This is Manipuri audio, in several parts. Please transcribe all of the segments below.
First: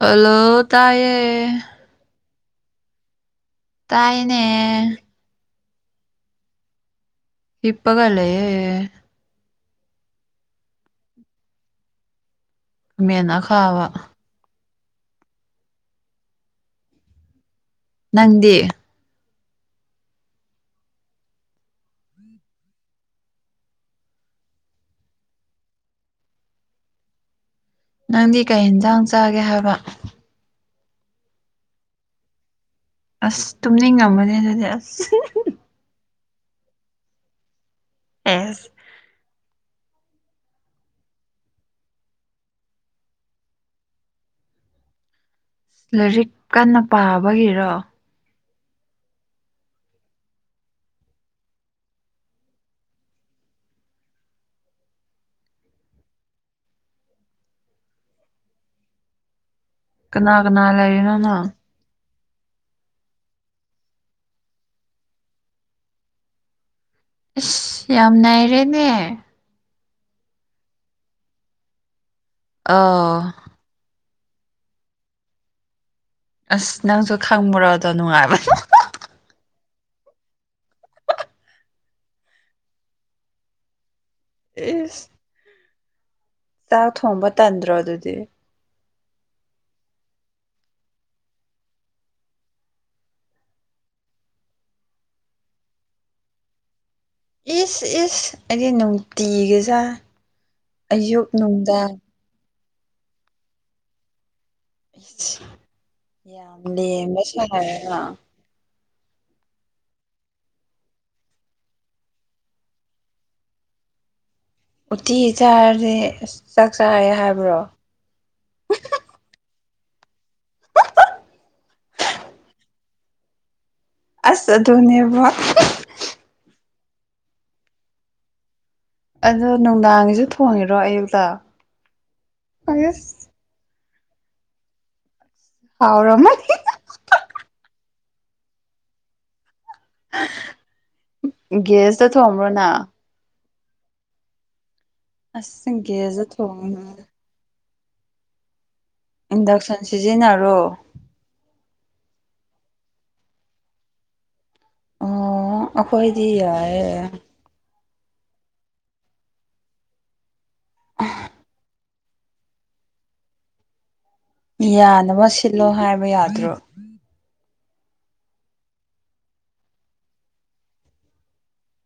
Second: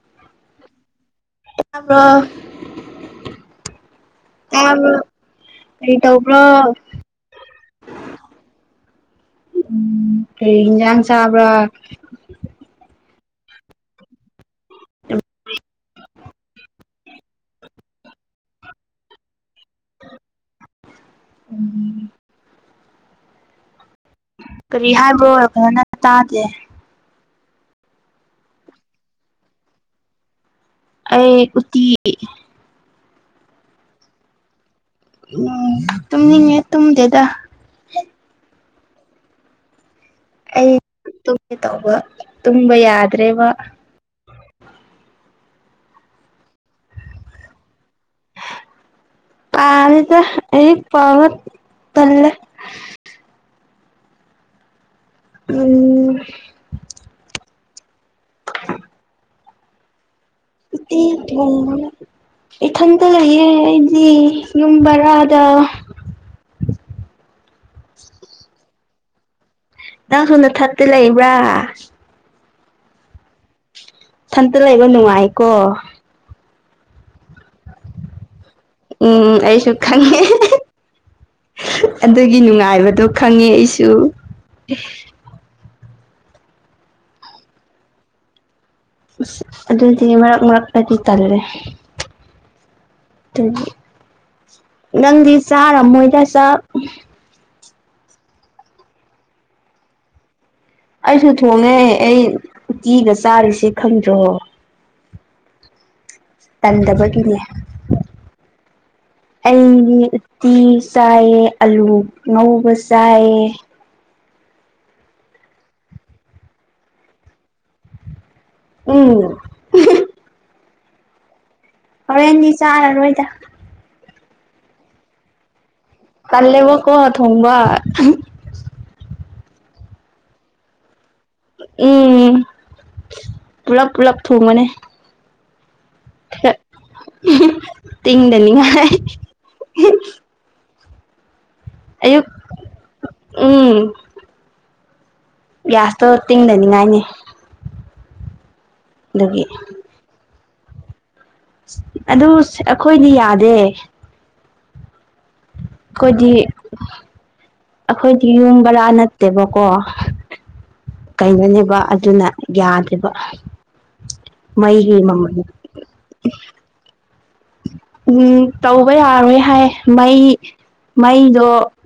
ꯍꯜꯂꯣ ꯇꯥꯏꯌꯦ ꯇꯥꯕ꯭ꯔꯣ ꯇꯥꯏꯌꯦ ꯇꯥꯕ꯭ꯔꯣ ꯀꯩ ꯇꯧꯕ꯭ꯔꯣ ꯍꯤꯞꯄꯒ ꯂꯩꯌꯦ ꯎꯝ ꯀꯩ ꯏꯟꯖꯥꯡ ꯆꯥꯕ꯭ꯔ ꯈꯃꯦꯟ ꯑꯈꯥꯕ ꯅꯪꯗꯤ ꯎꯝ ꯀꯔꯤ ꯍꯥꯏꯕ꯭ꯔꯣ ꯐꯖꯅ ꯇꯥꯗꯦ ꯅꯪꯗꯤ ꯀꯩ ꯏꯟꯖꯥꯡ ꯆꯥꯒꯦ ꯍꯥꯏꯕ ꯑꯩ ꯎꯠꯇꯤ ꯑꯁ ꯇꯨꯝꯅꯤꯡ ꯉꯝꯃꯅꯤ ꯑꯗꯨꯗꯤ ꯑꯁ ꯎꯝ ꯇꯨꯝꯅꯤꯡꯉꯦ ꯇꯨꯝꯗꯦꯗ ꯑꯦꯁ ꯑꯩ ꯇꯨꯝꯒꯦ ꯇꯧꯕ ꯇꯨꯝꯕ ꯌꯥꯗ꯭ꯔꯦꯕ ꯂꯥꯏꯔꯤꯛ ꯀꯟꯅ ꯄꯥꯕꯒꯤꯔꯣ ꯄꯥꯗꯦꯗ ꯂꯥꯏꯔꯤꯛ ꯄꯥꯕ ꯇꯜꯂꯦ ꯎꯨꯝ [inaudible] ꯀꯅꯥ ꯀꯅꯥ ꯎꯇꯤ ꯂꯩꯔꯤꯅꯣ ꯅꯪ ꯊꯣꯡꯕꯅꯦ ꯏꯊꯟꯇ ꯂꯩꯌꯦ ꯑꯩꯗꯤ ꯌꯨꯝ ꯕꯔꯥꯗ ꯏꯁ ꯌꯥꯝ ꯅꯥꯏꯔꯦꯅꯦ ꯅꯪꯁꯨ ꯅꯊꯟꯇ ꯂꯩꯕ꯭ꯔꯥ ꯑꯥꯎ ꯊꯟꯇ ꯂꯩꯕ ꯅꯨꯡꯉꯥꯏꯀꯣ ꯑꯁ ꯅꯪꯁꯨ ꯈꯪꯕꯨꯔꯣꯗꯣ ꯅꯨꯡꯉꯥꯏꯕ ꯎꯝ ꯑꯩꯁꯨ ꯈꯪꯉꯦ ꯑꯗꯨꯒꯤ ꯅꯨꯡꯉꯥꯏꯕꯗꯣ ꯈꯪꯉꯦ ꯑꯩꯁꯨ ꯏꯤꯁ ꯆꯥꯛ ꯊꯣꯡꯕ ꯇꯟꯗ꯭ꯔꯣ ꯑꯗꯨꯗꯤ ꯑ ꯑꯗꯨꯗꯤ ꯃꯔꯛ ꯃꯔꯛꯇꯗꯤ ꯇꯜꯂꯦ ꯗꯨꯒꯤ ꯅꯪꯗꯤ ꯆꯥꯔꯝꯃꯣꯏꯗ ꯆꯥꯛ ꯏꯤꯁ ꯏꯤꯁ ꯑꯩꯗꯤ ꯅꯨꯡꯇꯤꯒꯤ ꯆꯥꯏ ꯑꯌꯨꯛ ꯑꯩꯁꯨ ꯊꯣꯡꯉꯦ ꯅꯨꯡꯗꯥꯡ ꯑꯩ ꯎꯇꯤꯒ ꯆꯥꯔꯤꯁꯦ ꯈꯪꯗ꯭ꯔꯣ ꯌꯥꯝ ꯂꯦꯝꯕ ꯇꯟꯗꯕꯒꯤꯅꯦ ꯁꯥꯟꯅꯔꯒ ꯑꯩꯗꯤ ꯎꯇꯤ ꯆꯥꯏꯌꯦ ꯑꯂꯨ ꯉꯧꯕ ꯆꯥꯏꯌꯦ ꯎꯇꯤ ꯆꯥꯔꯗꯤ ꯑꯁ ꯆꯥꯛ ꯆꯥꯔꯦ ꯍꯥꯏꯕ꯭ꯔꯣ ꯎꯨꯝ ꯍꯣꯔꯦꯟꯗꯤ ꯆꯥꯔꯔꯣꯏꯗ ꯑꯁ ꯑꯗꯨꯅꯦꯕ ꯇꯜꯂꯦꯕꯣꯀꯣ ꯊꯣꯡꯕ ꯑꯗꯣ ꯅꯨꯡꯗꯥꯡꯒꯤꯁꯨ ꯊꯣꯡꯉꯤꯔꯣ ꯑꯌꯨꯛꯇ ꯎꯝ ꯑꯁ ꯄꯨꯂꯞ ꯄꯨꯂꯞ ꯊꯨꯡꯕꯅꯤ ꯍꯥꯎꯔꯝꯃꯥ ꯍꯦ ꯎꯍꯨ ꯇꯤꯡꯗꯅꯤꯡꯉꯥꯏ ꯒꯦꯁꯇ ꯑꯌꯨꯛ ꯊꯣꯕ꯭ꯔꯣ ꯅꯥ ꯎꯝ ꯑꯁ ꯒ꯭ꯌꯥꯁꯇꯣ ꯒꯦꯖꯇ ꯊꯣꯡꯕ ꯇꯤꯡꯗꯅꯤꯡꯉꯥꯏꯅꯤ [unintelligible] ꯑꯗꯨꯒꯤ ꯏꯟꯗꯛꯁꯟ ꯁꯤꯖꯤꯟꯅꯔꯣ ꯑꯗꯨ ꯑꯩꯈꯣꯏꯗꯤ ꯌꯥꯗꯦ ꯑꯣ ꯑꯩꯈꯣꯏꯗꯤ ꯌꯥꯌꯦ ꯑꯩꯈꯣꯏꯗꯤ ꯌꯨꯝ ꯕꯔꯥ ꯅꯠꯇꯦꯕꯀꯣ ꯀꯩꯅꯣꯅꯦꯕ ꯑꯗꯨꯅ ꯌꯥꯗꯕ ꯌꯥꯅꯕ ꯁꯤꯠꯂꯣ ꯍꯥꯏꯕ ꯌꯥꯗ꯭ꯔꯣ ꯎꯝ ꯇꯧꯕ ꯌꯥꯔꯣꯏ ꯍꯥꯏ ꯃꯩ ꯃꯩꯗꯣ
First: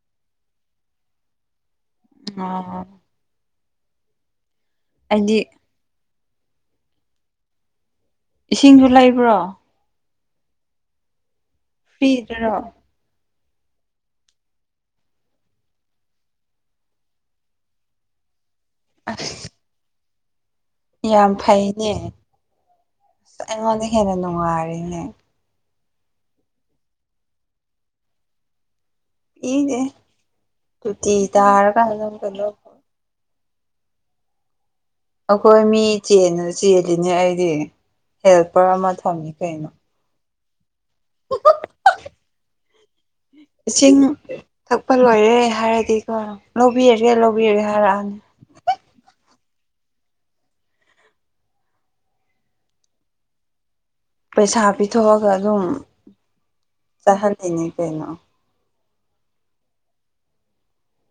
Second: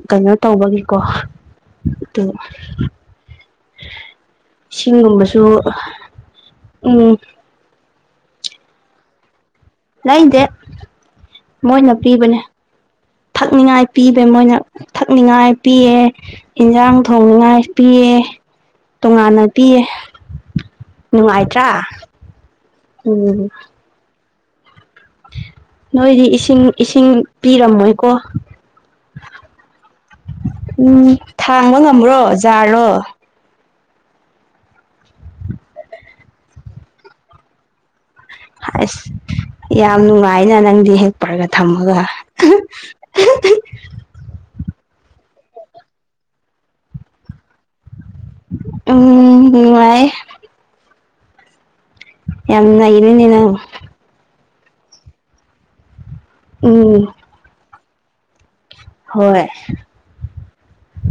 ꯀꯩꯅꯣ ꯇꯧꯕꯒꯤꯀꯣ ꯑꯣ ꯑꯣ ꯑꯩꯗꯤ ꯏꯁꯤꯡꯒꯨꯝꯕꯁꯨ ꯎꯝ ꯏꯁꯤꯡꯁꯨ ꯂꯩꯕ꯭ꯔꯣ ꯂꯩꯗꯦ ꯃꯣꯏꯅ ꯄꯤꯕꯅꯦ ꯐ꯭ꯔꯤꯗꯔꯣ ꯊꯛꯅꯤꯉꯥꯏ ꯄꯤꯕ ꯃꯣꯏꯅ ꯊꯛꯅꯤꯡꯉꯥꯏ ꯄꯤꯌꯦ ꯏꯟꯁꯥꯡ ꯊꯣꯡꯅꯤꯉꯥꯏ ꯄꯤꯌꯦ ꯇꯣꯉꯥꯟꯅ ꯄꯤꯌꯦ ꯌꯥꯝ ꯅꯨꯡꯉꯥꯏꯇ꯭ꯔꯥ ꯐꯩꯅꯦ ꯎꯝ ꯑꯁ ꯑꯩꯉꯣꯟꯗ ꯍꯦꯟꯅ ꯅꯨꯡꯉꯥꯏꯔꯤꯅꯦ ꯅꯣꯏꯗꯤ ꯏꯁꯤꯡ ꯏꯁꯤꯡ ꯄꯤꯔꯝꯃꯣꯏꯀꯣ ꯄꯤꯗꯦ ꯎꯝ ꯇꯣꯇꯤ ꯊꯥꯡꯕ ꯇꯥꯔꯀꯥꯟꯗ ꯉꯝꯕ꯭ꯔꯣ ꯀꯩꯅꯣ ꯖꯥꯔꯣ ꯑꯩꯈꯣꯏ ꯃꯤ ꯆꯦꯟ ꯆꯦꯜꯂꯤꯅꯦ ꯑꯩꯗꯤ ꯍꯦꯜꯄꯔ ꯑꯃ ꯑꯁ ꯊꯝꯃꯤ ꯀꯩꯅꯣ ꯌꯥꯝ ꯅꯨꯡꯉꯥꯏꯅ ꯅꯪꯗꯤ ꯍꯦꯜꯄꯔꯒ ꯊꯝꯃꯒ ꯏꯁꯤꯡ ꯊꯛꯄ ꯂꯣꯏꯔꯦ ꯍꯥꯏꯔꯗꯤꯀꯣ ꯂꯧꯕꯤꯔꯒꯦ ꯂꯧꯕꯤꯔꯒꯦ ꯍꯥꯏꯔꯛꯑꯅꯤ ꯎꯝ ꯅꯨꯡꯉꯥꯏ ꯌꯦ ꯌꯥꯝꯅ ꯅꯩꯔꯅꯤ ꯅꯪ ꯄꯩꯁꯥ ꯄꯤꯊꯣꯛꯑꯒ ꯑꯗꯨꯝ ꯎꯝ ꯇꯍꯟꯗꯣꯏꯅꯦ ꯀꯩꯅꯣ ꯍꯣꯏ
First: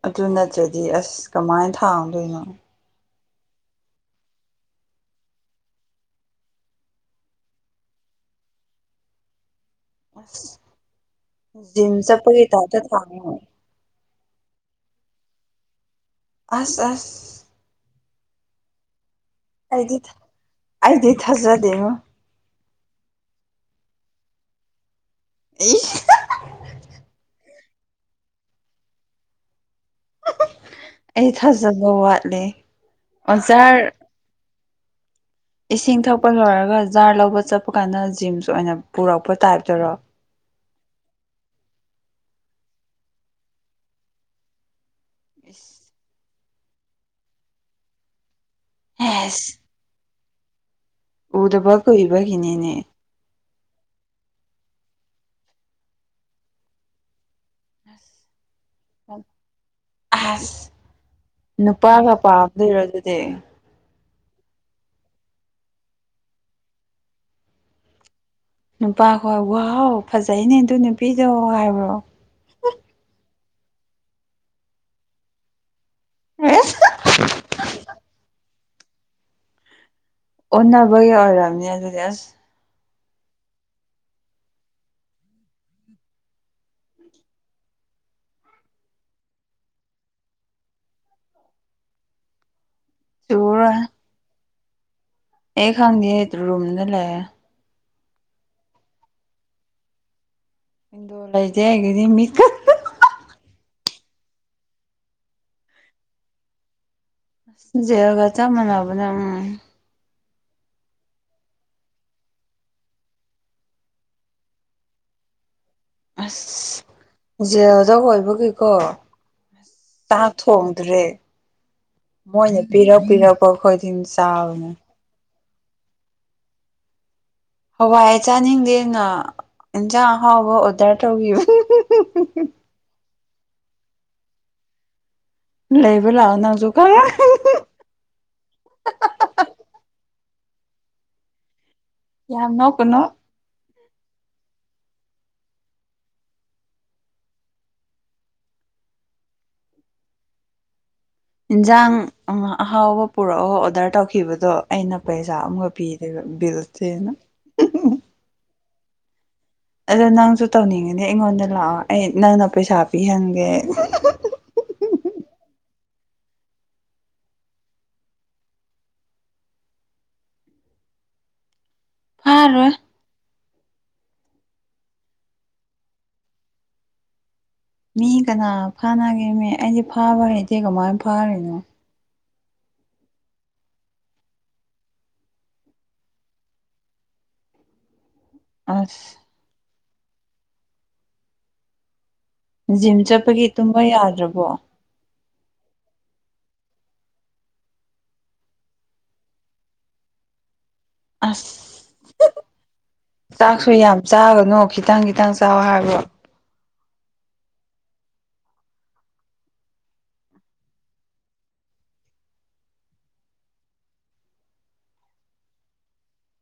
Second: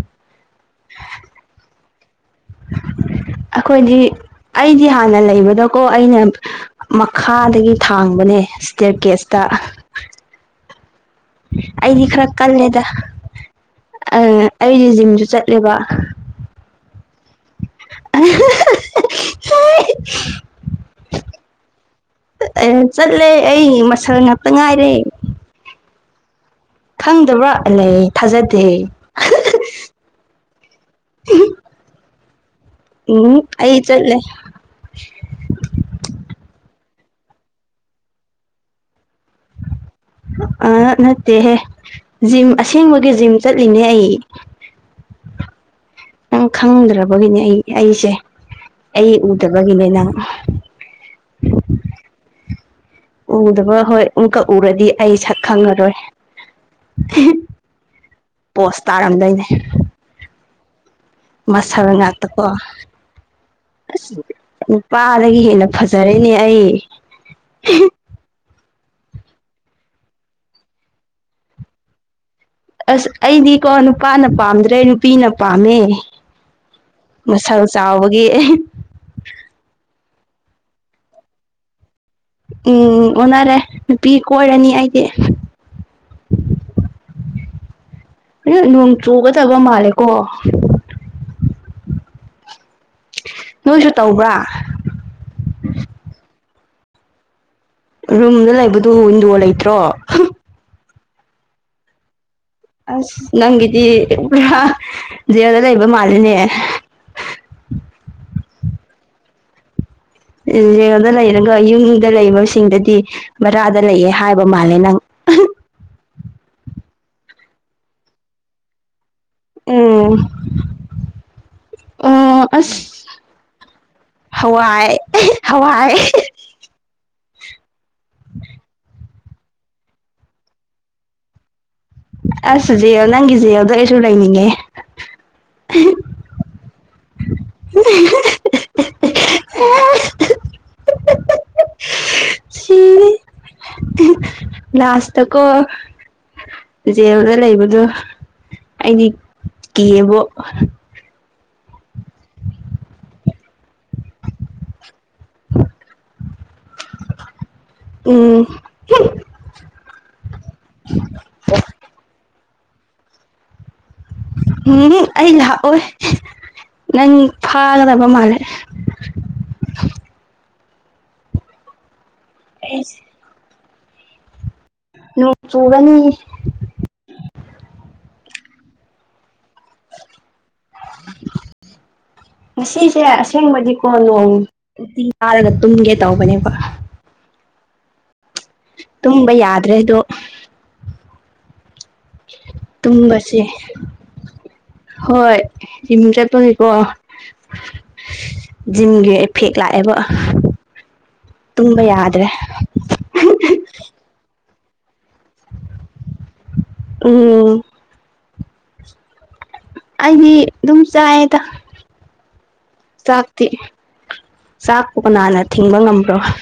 ꯑꯗꯨ ꯅꯠꯇ꯭ꯔꯗꯤ ꯑꯁ ꯀꯃꯥꯏꯅ ꯊꯥꯡꯗꯣꯏꯅꯣ ꯑꯩꯈꯣꯏꯗꯤ ꯑꯩꯗꯤ ꯍꯥꯟꯅ ꯂꯩꯕꯗꯀꯣ ꯑꯩꯅ ꯃꯈꯥꯗꯒꯤ ꯊꯥꯡꯕꯅꯦ ꯏꯁꯇꯦꯌꯥꯔ ꯀꯦꯁꯇ ꯖꯤꯝ ꯑꯩꯗꯤ ꯆꯠꯞꯒꯤ ꯇꯥꯏ꯭ꯞ ꯇꯥ ꯊꯥꯉꯣ ꯑ ꯑꯩꯁꯦ ꯖꯤꯝꯁꯨ ꯆꯠꯂꯦꯕ ꯑꯁ ꯑꯁ ꯑ [unintelligible] ꯑꯩꯗꯤ ꯊ ꯑꯩꯗꯤ ꯊꯖꯥꯗꯦꯉꯣ ꯑꯦ ꯆꯠꯂꯦ ꯑꯩ ꯃꯁꯜ ꯉꯥꯛꯇ ꯉꯥꯏꯔꯦ ꯑꯩ ꯈꯪꯗꯕ꯭ꯔꯥ ꯂꯩ ꯊꯥꯖꯗꯦ ꯑꯩ ꯊꯥꯖꯕ ꯋꯥꯠꯂꯦ ꯎꯝ ꯑꯩ ꯆꯠꯂꯦ ꯏꯁꯤꯡ ꯊꯛꯄ ꯂꯣꯏꯔꯒ ꯖꯥꯔ ꯂꯧꯕ ꯆꯠꯄ ꯀꯥꯟꯗ ꯖꯤꯝꯁ ꯑꯣꯏꯅ ꯄꯨꯔꯛꯄ ꯇꯥꯏ꯭ꯞꯇꯔꯣ ꯑ ꯅꯠꯇꯦꯍꯦ ꯖꯤꯝ ꯑꯁꯦꯡꯕꯒꯤ ꯖꯤꯝ ꯆꯠꯂꯤꯅꯦ ꯑꯩ ꯑ [unintelligible] ꯅꯪ ꯈꯪꯗ꯭ꯔꯕꯒꯤꯅꯤ ꯑꯩ ꯑꯩꯁꯦ ꯑꯩ ꯑꯦꯁ ꯎꯗꯕꯒꯤꯅꯦ ꯅꯪ ꯎꯗꯕ ꯀꯨꯏꯕꯒꯤꯅꯦꯅꯦ ꯎꯗꯕ ꯍꯣꯏ ꯑꯃꯨꯛꯀꯛ ꯎꯔꯗꯤ ꯑꯩ ꯁꯛ ꯈꯪꯉꯔꯣꯏ ꯄꯣꯁ ꯇꯥꯔꯝꯗꯣꯏꯅꯦ ꯑꯁ ꯃꯁꯜ ꯅꯨꯄꯥꯒ ꯉꯥꯛꯇꯀꯣ ꯄꯥꯝꯗꯣꯏꯔꯣ ꯑꯗꯨꯗꯤ ꯑꯁ ꯅꯨꯄꯥꯗꯒꯤ ꯍꯦꯟꯅ ꯐꯖꯔꯦꯅꯦ ꯑꯩ ꯅꯨꯄꯥ ꯍꯣꯏ ꯋꯥꯎ ꯐꯖꯩꯅꯦ ꯑꯗꯨ ꯅꯨꯄꯤꯗꯣ ꯍꯥꯏꯕ꯭ꯔꯣ ꯑꯁ ꯑꯩꯗꯤꯀꯣ ꯅꯨꯄꯥꯅ ꯄꯥꯝꯗ꯭ꯔꯦ ꯅꯨꯄꯤꯅ ꯄꯥꯝꯃꯦ ꯑꯦꯁ ꯃꯁꯜ ꯆꯥꯎꯕꯒꯤ ꯑꯣꯟꯅꯕꯒꯤ ꯑꯣꯏꯔꯥꯝꯅꯤ ꯑꯗꯨꯗꯤ ꯑꯁ ꯎꯝ ꯑꯣꯟꯅꯔꯦ ꯅꯨꯄꯤ ꯀꯣꯏꯔꯅꯤ ꯑꯩꯗꯤ꯫ ꯑ ꯅꯣꯡ ꯆꯨꯒꯗꯕ ꯃꯥꯜꯂꯦꯀꯣ꯫ ꯅꯣꯏꯁꯨ ꯇꯧꯕ꯭ꯔꯥ꯫ ꯑꯦ ꯈꯪꯗꯦ ꯔꯨꯝꯗ ꯂꯩꯑꯦ꯫ ꯔꯨꯝꯗ ꯂꯩꯕꯗꯨ ꯋꯤꯟꯗꯣ ꯂꯩꯇ꯭ꯔꯣ꯫ ꯗꯣ ꯂꯩꯇꯦ ꯑꯩꯒꯗꯤ ꯃꯤꯛꯀ ꯑꯁ ꯅꯪꯒꯤꯗꯤ ꯄꯨꯔꯥ ꯖꯦꯜꯗ ꯂꯩꯕ ꯃꯥꯜꯂꯤꯅꯦ꯫ ꯑꯁ ꯖꯦꯜꯒ ꯆꯞ ꯃꯅꯕꯅꯦ ꯎꯝ꯫ ꯖꯦꯜꯗ ꯂꯩꯔꯒ ꯌꯨꯝꯗ ꯂꯩꯕꯁꯤꯡꯗꯗꯤ ꯕꯔꯥꯗ ꯂꯩꯌꯦ ꯍꯥꯏꯕ ꯃꯥꯜꯂꯦ ꯅꯪ꯫ ꯑꯁ ꯖꯦꯜꯗ ꯑꯣꯏꯕꯒꯤꯀꯣ ꯎꯝ ꯆꯥꯛ ꯊꯣꯡꯗ꯭ꯔꯦ꯫ ꯎꯝ ꯃꯣꯏꯅ ꯄꯤꯔꯛ ꯑꯁ ꯄꯤꯔꯛꯄ ꯑꯩꯈꯣꯏꯗꯤꯟ ꯆꯥ ꯍꯋꯥꯏ꯫ ꯍꯋꯥꯏ꯫ ꯍꯋꯥꯏ ꯆꯥꯅꯤꯡꯗꯦꯅ ꯏꯟꯁꯥꯡ ꯑꯍꯥꯎꯕ ꯑꯣꯔꯗꯔ ꯇꯧꯒꯤꯕ ꯑꯁ ꯖꯦꯜ ꯅꯪꯒꯤ ꯖꯦꯜꯗꯣ ꯑꯩꯁꯨ ꯂꯩꯅꯤꯡꯉꯦ꯫ ꯂꯩꯕ ꯂꯥꯛꯑꯣ ꯅꯪꯖꯨ ꯈꯪ [unintelligible] ꯌꯥꯝ ꯅꯣꯛꯀꯅꯨ꯫ [unintelligible] ꯂꯥꯁꯇ ꯀꯣ ꯖꯦꯜꯗ ꯂꯩꯕꯗꯨ ꯑꯩꯗꯤ ꯀꯤꯌꯦꯕꯣ꯫ ꯏꯟꯖꯥꯡ ꯑꯍꯥꯎꯕ ꯄꯨꯔꯛꯑꯣ ꯑꯣꯗꯔ ꯇꯧꯈꯤꯕꯗꯣ ꯑꯩꯅ ꯄꯩꯁꯥ ꯑꯃꯒ ꯄꯤꯗꯣꯏꯕ ꯕꯤꯜꯇꯦꯅ꯫ ꯎꯝ꯫ ꯑꯗꯣ ꯅꯪꯁꯨ ꯇꯧꯅꯤꯡꯑꯗꯤ ꯑꯩꯉꯣꯟꯗ ꯂꯥꯛꯑꯣ ꯑꯩ ꯅꯪꯅ ꯄꯩꯁꯥ ꯄꯤꯍꯟꯒꯦ꯫ ꯎꯝ ꯍꯝ ꯑꯩ ꯂꯥꯛꯑꯣꯏ ꯅꯪ ꯐꯥꯒꯗꯕ ꯃꯥꯜꯂꯦ꯫ ꯐꯥꯔꯣꯏ꯫ ꯑꯩꯁꯦ ꯅꯣꯡ ꯆꯨꯒꯅꯤ꯫ ꯃꯤ ꯀꯅꯥ ꯐꯥꯅꯒꯦꯅꯦ ꯑꯩꯗꯤ ꯐꯥꯕ ꯍꯩꯇꯦ ꯀꯃꯥꯏꯅ ꯐꯥꯔꯤꯅꯣ꯫ ꯉꯁꯤꯁꯦ ꯑꯁꯦꯡꯕꯗꯤꯀꯣ ꯅꯣꯡ ꯅꯨꯡꯇꯤ ꯇꯥꯔꯒ ꯇꯨꯝꯒꯦ ꯇꯧꯕꯅꯦꯕ꯫ ꯇꯨꯝꯕ ꯑꯁ ꯌꯥꯗ꯭ꯔꯦ ꯑꯗꯣ ꯖꯤꯝ ꯆꯠꯄꯒꯤ ꯇꯨꯝꯕꯁꯦ ꯇꯨꯝꯕ ꯌꯥꯗ꯭ꯔꯕꯣ꯫ ꯍꯣꯏ ꯖꯤꯝ ꯆꯠꯄꯒꯤꯀꯣ꯫ ꯖꯤꯝꯒꯤ ꯏꯐꯦꯛ ꯂꯥꯛꯑꯦꯕ ꯑꯁ ꯇꯨꯝꯕ ꯌꯥꯗ꯭ꯔꯦ꯫ ꯆꯥꯛꯁꯨ ꯌꯥꯝ ꯆꯥꯒꯅꯣ ꯈꯤꯇꯪ ꯈꯤꯇꯪ ꯆꯥꯎ ꯍꯥꯏꯕ꯭ꯔꫭ꯫ ꯎꯝ꯫ ꯑꯩꯗꯤ ꯑꯗꯨꯝ ꯆꯥꯑꯦꯗ꯫ ꯆꯥꯛꯇꯤ ꯆꯥꯛꯄꯨ ꯀꯅꯥꯟꯅ ꯊꯤꯡꯕ ꯉꯝꯕ꯭ꯔꫭ꯫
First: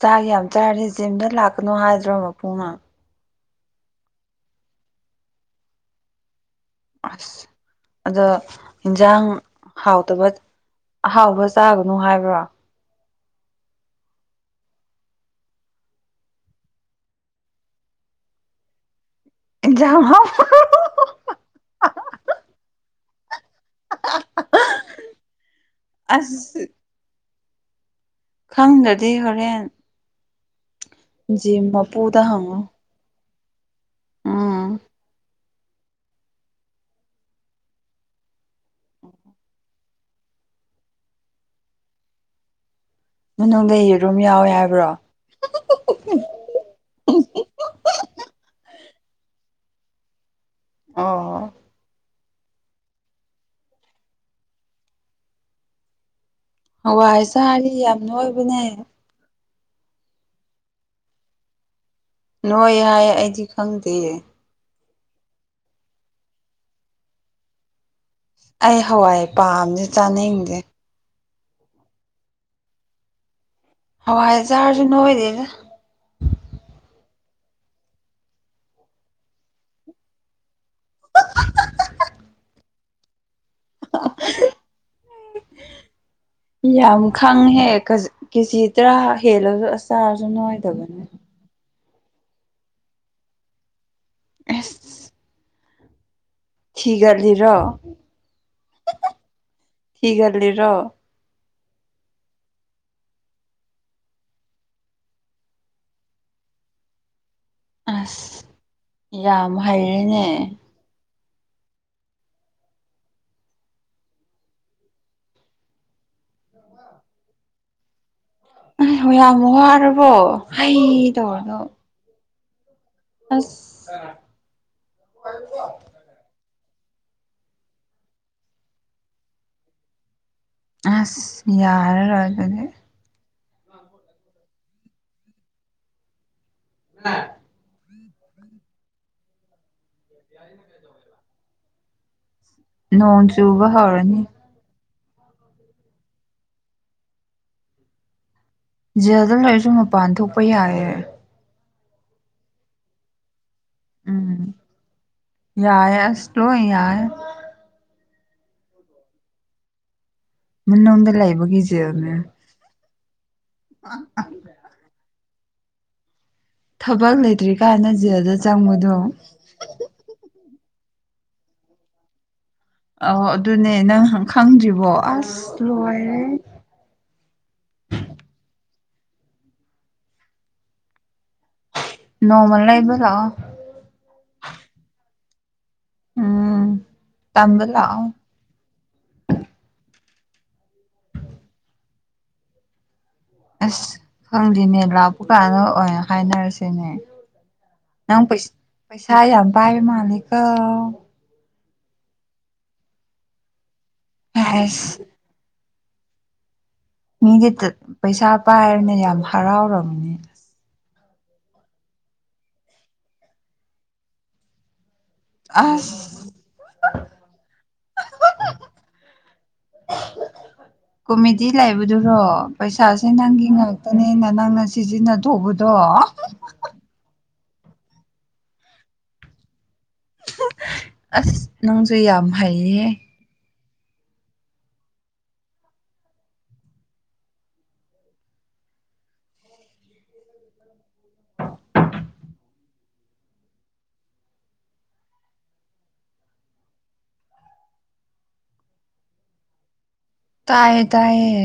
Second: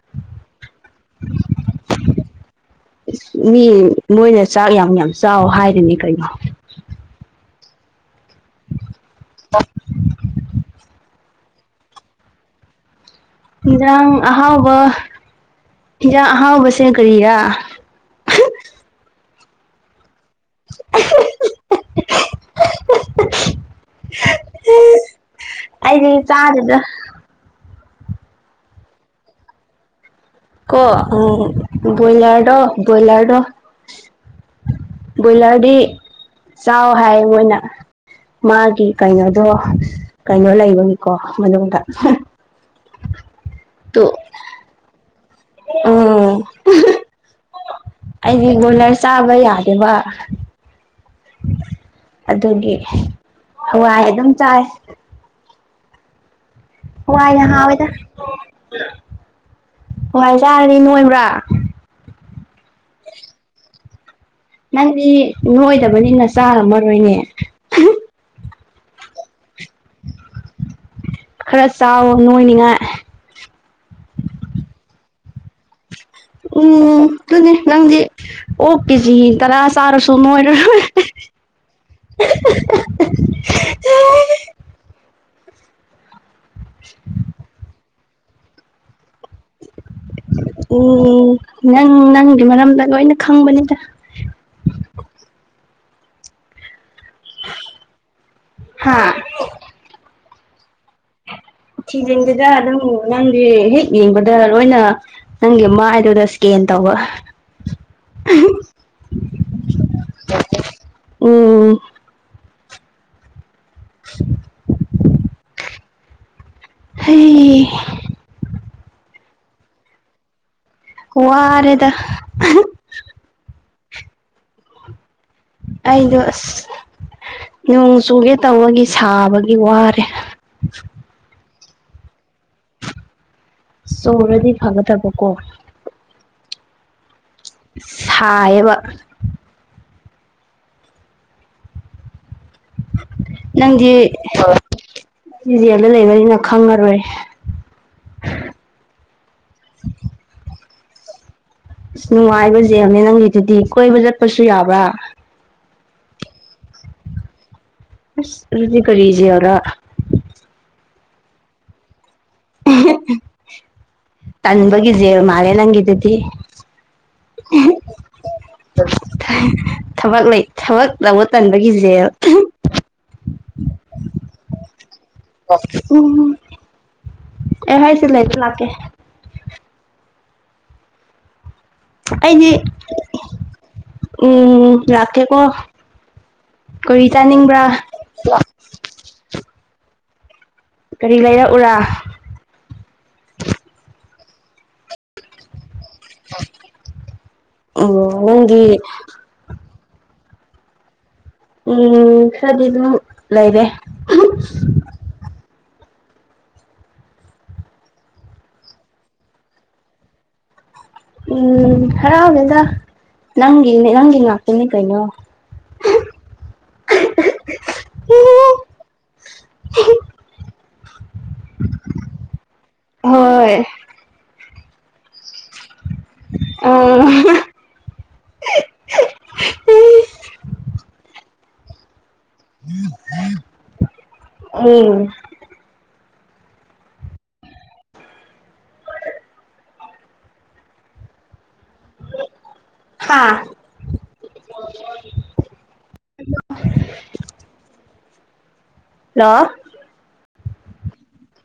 ꯆꯥꯛ ꯌꯥꯝ ꯆꯥꯔꯗꯤ ꯖꯤꯝꯗ ꯂꯥꯛꯀꯅꯨ ꯍꯥꯏꯗ꯭ꯔꯣ ꯃꯄꯨꯅ꯫ ꯏꯁ ꯃꯤ ꯃꯣꯏꯅ ꯆꯥꯛ ꯌꯥꯝ ꯌꯥꯝ ꯆꯥꯑꫭ ꯍꯥꯏꯔꯤꯅꯤ ꯀꯩꯅꯣ꯫ ꯑꯁ ꯑꯗꯣ ꯏꯟꯖꯥꯡ ꯍꯥꯎꯇꯕ ꯑꯍꯥꯎꯕ ꯆꯥꯒꯅꯨ ꯍꯥꯏꯕ꯭ꯔꯣ꯫ ꯍꯤꯟꯖꯥꯡ ꯑꯍꯥꯎꯕ ꯍꯤꯟꯖꯥꯡ ꯑꯍꯥꯎꯕꯁꯦ ꯀꯔꯤꯔꯥ꯫ ꯏꯟꯖꯥꯡ ꯍꯥꯎꯕ [unintelligible] ꯑꯩꯗꯤ ꯑꯁ ꯆꯥꯗꯦꯗ꯫ ꯈꯪꯗ꯭ꯔꯗꯤ ꯍꯣꯔꯦꯟ ꯀꯣ ꯖꯤꯝ ꯎꯪ ꯃꯄꯨꯗ ꯕꯣꯏꯂꯔꯗꯣ ꯍꯪꯉꯨ ꯕꯣꯏꯂꯔꯗꯣ꯫ ꯎꯝ꯫ ꯀꯣꯏꯂꯔꯗꯤ ꯆꯥꯑꫭ ꯍꯥꯏꯌꯦ ꯃꯣꯏꯅ꯫ ꯃꯥꯒꯤ ꯀꯩꯅꯣꯗꯣ ꯀꯩꯅꯣ ꯂꯩꯕꯒꯤꯀꯣ ꯃꯅꯨꯡꯗ꯫ ꯃꯅꯨꯡꯗ ꯌꯦꯔꯨꯝ ꯌꯥꯎꯑꯦ ꯍꯥꯏꯕ꯭ꯔꯣ꯫ [unintelligible] ꯑꯩꯗꯤ ꯕꯣꯏꯂꯔ ꯆꯥꯕ ꯌꯥꯗꯦꯕ꯫ ꯑꯣ꯫ ꯑꯗꯨꯒꯤ ꯍꯋꯥꯏ ꯑꯗꯨꯝ ꯆꯥꯏ꯫ ꯍꯋꯥꯏ ꯍꯋꯥꯏꯅ ꯆꯥꯔꯗꯤ ꯍꯥꯎꯋꯦꯗ ꯌꯥꯝ ꯅꯣꯏꯕꯅꯦ ꯍꯋꯥꯏ ꯆꯥꯔꯗꯤ ꯅꯣꯏꯕ꯭ꯔꯥ꯫ ꯅꯣꯏꯌꯦ ꯍꯥꯏꯌꯦ ꯑꯩꯗꯤ ꯈꯪꯗꯦ꯫ ꯅꯪꯗꯤ ꯅꯣꯏꯗꯕꯅꯤꯅ ꯆꯥꯔꯝꯃꯔꯣꯏꯅꯦ꯫ ꯑꯩ ꯍꯋꯥꯏ ꯄꯥꯝꯗꯦ ꯆꯥꯅꯤꯡꯗꯦ꯫ ꯈꯔ ꯆꯥꯎꯋꯣ ꯅꯣꯏꯅꯤꯉꯥꯏ꯫ ꯍꯋꯥꯏ ꯆꯥꯔꯁꯨ ꯅꯣꯏꯗꯦꯗ꯫ ꯎꯝ ꯗꯨꯅꯦ ꯅꯪꯗꯤ꯫ ꯑꯣꯛ ꯀꯦꯖꯤ ꯇꯔꯥ ꯆꯥꯔꯁꯨ ꯅꯣꯏꯔꯣꯏ꯫ [unintelligible] ꯌꯥꯝ ꯈꯪꯍꯦ ꯀꯖ ꯀꯦꯖꯤ ꯇꯔꯥ ꯍꯦꯜꯂꯁꯨ ꯑꯁ ꯎꯝ ꯅꯪ ꯅꯪꯒꯤ ꯃꯔꯝꯗ ꯂꯣꯏꯅ ꯈꯪꯕꯅꯤꯗ꯫ [unintelligible] ꯊꯤꯒꯠꯂꯤꯔꫭ ꯍꯥ ꯊꯤꯒꯠꯂꯤꯔꫭ꯫ ꯊꯤꯅꯤꯡꯗꯦꯗ ꯑꯗꯨꯝ ꯅꯪꯗꯤ ꯍꯦꯛ ꯌꯦꯡꯕꯗ ꯂꯣꯏꯅ ꯅꯪꯒꯤ ꯃꯥꯏꯗꯨꯗ ꯁ꯭ꯀꯦꯟ ꯇꯧꯕ꯫ ꯑꯁ ꯌꯥꯝ ꯍꯩꯔꯦꯅꯦ꯫ [unintelligible] [unintelligible] ꯍꯩ ꯑ ꯌꯥꯝ ꯋꯥꯔꯕꯣ꯫ [unintelligible] ꯋꯥꯔꯦꯗ꯫ ꯑꯁ꯫ ꯑꯩꯗꫭ ꯑꯁ ꯅꯣꯡ ꯆꯨꯒꯦ ꯇꯧꯕꯒꯤ ꯁꯥꯕꯒꯤ ꯋꯥꯔꯦ꯫ ꯑꯁ ꯌꯥꯔꯔꯣꯏ ꯑꯗꯨꯗꯤ꯫ ꯆꯣꯔꯗꯤ ꯐꯒꯗꯕ ꯀꯣ꯫ [unintelligible] ꯁꯥꯑꯦꯕ꯫ [inaudible] ꯅꯣꯡ ꯆꯨꯕ ꯅꯪꯗꯤ ꯍꯧꯔꯅꯤ ꯖꯦꯜꯗ ꯂꯩꯕꯅꯤꯅ ꯈꯪꯉꯔꯣꯏ꯫ ꯖꯦꯜꯗ ꯂꯩꯔꯁꯨ ꯃꯄꯥꯟ ꯊꯣꯛꯄ ꯌꯥꯏꯑꯦ꯫ ꯑꯁ ꯅꯨꯡꯉꯥꯏꯕ ꯖ‌ꯦꯜꯅꯦ ꯅꯪꯒꯤꯗꯨꯗꯤ ꯀꯣꯏꯕ ꯆꯠꯄꯁꯨ ꯌꯥꯕ꯭ꯔꯥ ꯌꯥꯌ‌ꯦ ꯑꯁ ꯂ‌ꯣꯏ ꯌꯥꯏ ꯑꯁ ꯀꯔꯗꯤ ꯀꯔꯤ ꯖ‌ꯦꯜ ꯔꯥ ꯃꯅꯨꯡꯗ ꯂꯩꯕꯒꯤ ꯖꯦꯜ ꯅꯦ ꯇꯟꯕꯒꯤ ꯖ‌ꯦꯜ ꯃꯥꯜꯂꯦ ꯅꯪꯒꯤꯗꯨꯗꯤ ꯊꯕꯛ ꯂꯩꯇ꯭ꯔꯤ ꯀꯥꯟꯗ ꯖꯦꯜꯗ ꯆꯪꯕꯗꯣ ꯊꯕꯛ ꯂꯩ ꯊꯕꯛ ꯂꯧꯕ ꯇꯟꯕꯒꯤ ꯖ‌ꯦꯜ ꯑꯥ ꯑꯗꯨꯅꯦ ꯅꯪ ꯍꯥꯟ ꯈꯪꯗ꯭ꯔꯤꯕꯣ ꯑꯁ ꯑꯁ ꯎꯝ ꯂꯣꯏꯔꯦ ꯑꯩ ꯍꯥꯏꯁꯦ ꯂꯩꯕ ꯂꯥꯛꯀꯦ ꯑꯩꯗꯤ ꯅꯣꯡꯃꯥ ꯂꯩꯕ ꯂꯥ ꯑ‌ꯣ ꯎꯝ ꯂꯥꯛꯀꯦꯀꯣ ꯎꯝ ꯀꯔꯤ ꯆꯥꯅꯤꯡꯕ꯭ꯔꯥ ꯇꯝꯕ ꯂꯥꯛꯑꯣ ꯀꯔꯤ ꯂꯩꯔꯛꯎꯔꯥ ꯑꯁ ꯈꯪꯗꯦꯅꯦ ꯂꯥꯛꯄ ꯀꯥꯟꯗ ꯑꯣꯏꯅ ꯍꯥꯏꯅ ꯔꯁꯤꯅꯦ ꯎꯝ ꯅꯪ ꯄꯩꯁ ꯅꯪꯒꯤ ꯄꯩꯁꯥ ꯌꯥꯝ ꯄꯥꯏ ꯃꯥꯜꯂꯤꯀꯣ ꯎꯝ ꯈꯔꯗꯤ ꯑꯗꯨꯝ ꯂꯩꯔꯦ [unintelligible] ꯃꯤꯗꯤ ꯇꯠ ꯄꯩꯁꯥ ꯄꯥꯏꯔꯝꯅꯤ ꯌꯥꯝ ꯍꯔꯥꯎꯔꯝꯅꯤ ꯎꯝ ꯍꯔꯥꯎꯗ‌ꯦꯗ ꯅꯪꯒꯤꯅꯦ ꯅꯪꯒꯤ ꯉꯥꯛꯇꯅꯦ ꯀꯩꯅꯣ ꯑꯁ ꯀ‌ꯣꯃ‌ꯦ ꯇꯤ ꯂꯩꯕꯗꯨꯔꯣ ꯄꯩꯁꯥꯁꯦ ꯅꯪꯒꯤ ꯍꯣꯏ ꯉꯥꯛꯇꯅꯦꯅ ꯅꯪꯅ ꯁꯤꯖꯤꯟ ꯅꯊ‌ꯣꯛꯕꯗꯣ ꯑꯣ ꯑꯁ ꯅꯪꯁꯨ ꯌꯥꯝ ꯍꯩꯌꯦ ꯑꯧ ꯍꯥꯥ ꯂꯣ ꯇꯥꯌꯦ ꯇꯥꯏꯌꯦ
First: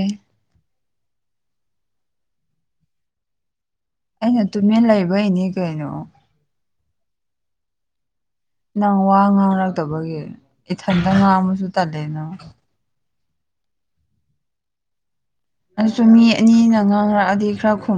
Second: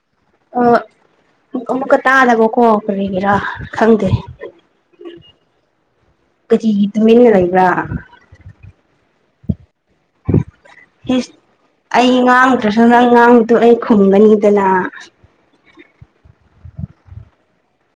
ꯑ ꯑꯃꯨꯛꯀ ꯇꯥꯗꯕꯀꯣ ꯀꯔꯤꯒꯤꯔꯥ ꯈꯪꯗꯦ ꯑꯩꯅ ꯇꯨꯃꯤꯟ ꯂꯩꯕꯩꯅꯦ ꯀꯩꯅꯣ ꯀꯔꯤꯒꯤ ꯇꯨꯃꯤꯟꯅ ꯂꯩꯕꯔꯥ ꯅꯪ ꯋꯥ ꯉꯥꯡꯔꯛꯇꯕꯒꯤ ꯏꯊꯟꯇ ꯉꯥꯡꯕꯁꯨ ꯇꯜꯂꯦ ꯅꯪ ꯔꯁꯟꯗ ꯉꯥꯡꯕꯗꯣ ꯑꯩ ꯈꯨꯝꯒꯅꯤꯗꯅ ꯑꯩꯁꯨ ꯃꯤ ꯑꯅꯤꯅ ꯉꯥꯡꯔꯛꯑꯗꯤ ꯈꯔ ꯈꯨꯝ